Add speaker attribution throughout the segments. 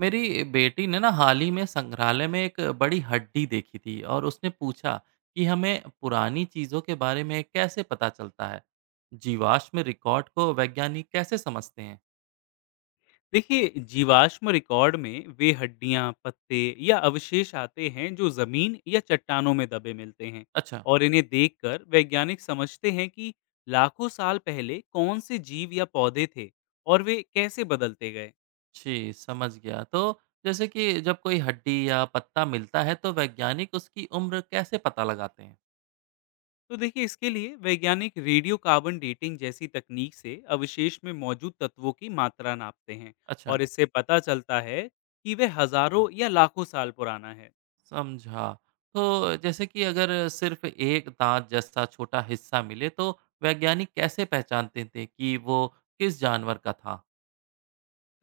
Speaker 1: मेरी बेटी ने ना हाल ही में संग्रहालय में एक बड़ी हड्डी देखी थी और उसने पूछा कि हमें पुरानी चीजों के बारे में कैसे पता चलता है। जीवाश्म रिकॉर्ड को वैज्ञानिक कैसे समझते हैं?
Speaker 2: देखिए जीवाश्म रिकॉर्ड में वे हड्डियां, पत्ते या अवशेष आते हैं जो जमीन या चट्टानों में दबे मिलते हैं।
Speaker 1: अच्छा।
Speaker 2: और इन्हें देखकर वैज्ञानिक समझते हैं कि लाखों साल पहले कौन से जीव या पौधे थे और वे कैसे बदलते गए।
Speaker 1: जी समझ गया। तो जैसे कि जब कोई हड्डी या पत्ता मिलता है तो वैज्ञानिक उसकी उम्र कैसे पता लगाते हैं?
Speaker 2: तो देखिए इसके लिए वैज्ञानिक रेडियो कार्बन डेटिंग जैसी तकनीक से अवशेष में मौजूद तत्वों की मात्रा नापते हैं।
Speaker 1: अच्छा।
Speaker 2: और इससे पता चलता है कि वे हजारों या लाखों साल पुराना है।
Speaker 1: समझा। तो जैसे कि अगर सिर्फ एक दांत जैसा छोटा हिस्सा मिले तो वैज्ञानिक कैसे पहचानते थे कि वो किस जानवर का था?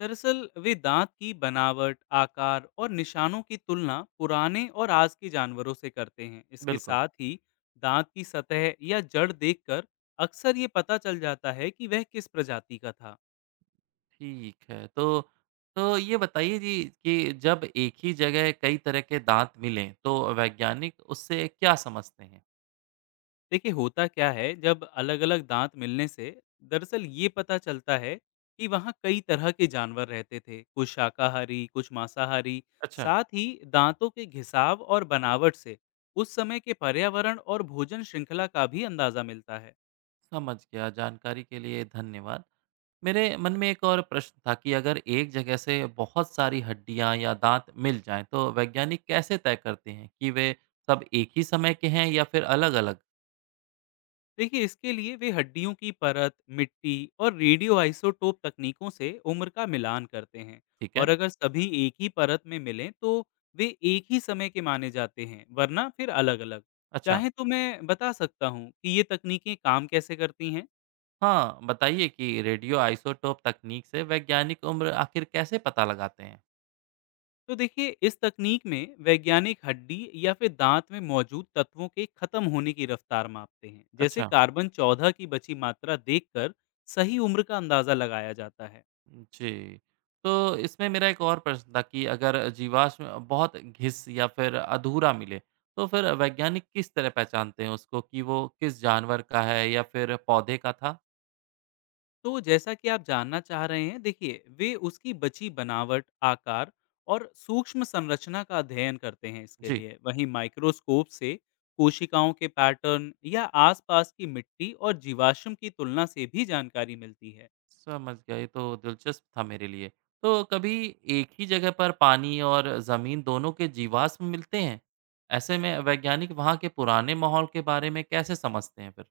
Speaker 2: दरअसल वे दांत की बनावट, आकार और निशानों की तुलना पुराने और आज के जानवरों से करते हैं। इसके
Speaker 1: बिल्कुल।
Speaker 2: साथ ही दांत की सतह या जड़ देखकर अक्सर ये पता चल जाता है कि वह किस प्रजाति का था।
Speaker 1: ठीक है। तो ये बताइए जी कि जब एक ही जगह कई तरह के दाँत मिलें, तो वैज्ञानिक उससे क्या समझते हैं?
Speaker 2: देखिए होता क्या है, जब अलग अलग दांत मिलने से दरअसल ये पता चलता है कि वहाँ कई तरह के जानवर रहते थे, कुछ शाकाहारी कुछ मांसाहारी।
Speaker 1: अच्छा।
Speaker 2: साथ ही दांतों के घिसाव और बनावट से उस समय के पर्यावरण और भोजन श्रृंखला का भी अंदाजा मिलता है।
Speaker 1: समझ गया। जानकारी के लिए धन्यवाद। मेरे मन में एक और प्रश्न था कि अगर एक जगह से बहुत सारी हड्डियाँ या दाँत मिल जाएँ, तो वैज्ञानिक कैसे तय करते हैं कि वे सब एक ही समय के हैं या फिर अलग-अलग?
Speaker 2: देखिए इसके लिए वे हड्डियों की परत, मिट्टी और रेडियो आइसोटोप तकनीकों से उम्र का मिलान करते हैं।
Speaker 1: ठीक है।
Speaker 2: और अगर सभी एक ही परत में मिलें तो वे एक ही समय के माने जाते हैं, वरना फिर अलग अलग।
Speaker 1: अच्छा।
Speaker 2: चाहे तो मैं बता सकता हूँ कि ये तकनीकें काम कैसे करती हैं।
Speaker 1: हाँ, बताइए कि रेडियो आइसोटोप तकनीक से वैज्ञानिक उम्र आखिर कैसे पता लगाते हैं?
Speaker 2: तो देखिए इस तकनीक में वैज्ञानिक हड्डी या फिर दांत में मौजूद तत्वों के खत्म होने की रफ्तार मापते हैं, जैसे
Speaker 1: अच्छा।
Speaker 2: कार्बन 14 की बची मात्रा देखकर सही उम्र का अंदाजा लगाया जाता है।
Speaker 1: जी। तो इसमें मेरा एक और प्रश्न था कि अगर जीवाश्म बहुत घिस या फिर अधूरा मिले, तो फिर वैज्ञानिक किस तरह पहचानते हैं उसको कि वो किस जानवर का है या फिर पौधे का था?
Speaker 2: तो जैसा कि आप जानना चाह रहे हैं, देखिए वे उसकी बची बनावट, आकार और सूक्ष्म संरचना का अध्ययन करते हैं इसके
Speaker 1: जी।
Speaker 2: लिए। वहीं माइक्रोस्कोप से कोशिकाओं के पैटर्न या आसपास की मिट्टी और जीवाश्म की तुलना से भी जानकारी मिलती है।
Speaker 1: समझ गया, ये तो दिलचस्प था मेरे लिए। तो कभी एक ही जगह पर पानी और ज़मीन दोनों के जीवाश्म मिलते हैं? ऐसे में वैज्ञानिक वहाँ के पुराने माहौल के बारे में कैसे समझते हैं फिर?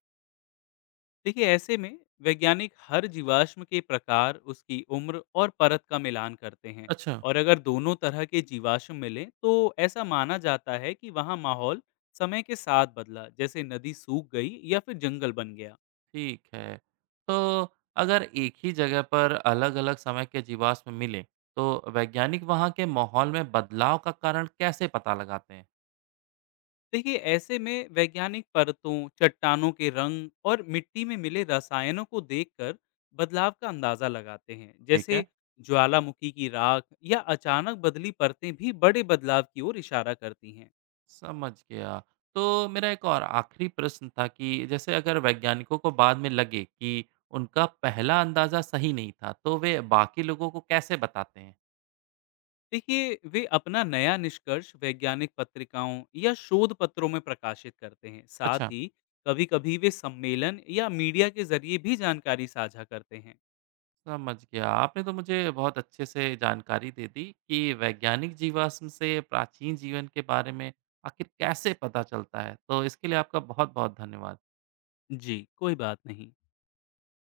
Speaker 2: देखिए ऐसे में वैज्ञानिक हर जीवाश्म के प्रकार, उसकी उम्र और परत का मिलान करते हैं।
Speaker 1: अच्छा।
Speaker 2: और अगर दोनों तरह के जीवाश्म मिले तो ऐसा माना जाता है कि वहाँ माहौल समय के साथ बदला, जैसे नदी सूख गई या फिर जंगल बन गया।
Speaker 1: ठीक है। तो अगर एक ही जगह पर अलग-अलग समय के जीवाश्म मिलें, तो वैज्ञानिक वहाँ के माहौल में बदलाव का कारण कैसे पता लगाते हैं?
Speaker 2: देखिए ऐसे में वैज्ञानिक परतों, चट्टानों के रंग और मिट्टी में मिले रसायनों को देखकर बदलाव का अंदाजा लगाते हैं।
Speaker 1: ठीक
Speaker 2: जैसे
Speaker 1: है,
Speaker 2: ज्वालामुखी की राख या अचानक बदली परतें भी बड़े बदलाव की ओर इशारा करती हैं।
Speaker 1: समझ गया। तो मेरा एक और आखिरी प्रश्न था कि जैसे अगर वैज्ञानिकों को बाद में लगे कि उनका पहला अंदाज़ा सही नहीं था, तो वे बाकी लोगों को कैसे बताते हैं?
Speaker 2: देखिए वे अपना नया निष्कर्ष वैज्ञानिक पत्रिकाओं या शोध पत्रों में प्रकाशित करते हैं। साथ
Speaker 1: अच्छा।
Speaker 2: ही कभी कभी वे सम्मेलन या मीडिया के जरिए भी जानकारी साझा करते हैं।
Speaker 1: समझ गया, आपने तो मुझे बहुत अच्छे से जानकारी दे दी कि वैज्ञानिक जीवाश्म से प्राचीन जीवन के बारे में आखिर कैसे पता चलता है। तो इसके लिए आपका बहुत बहुत धन्यवाद।
Speaker 2: जी कोई बात नहीं।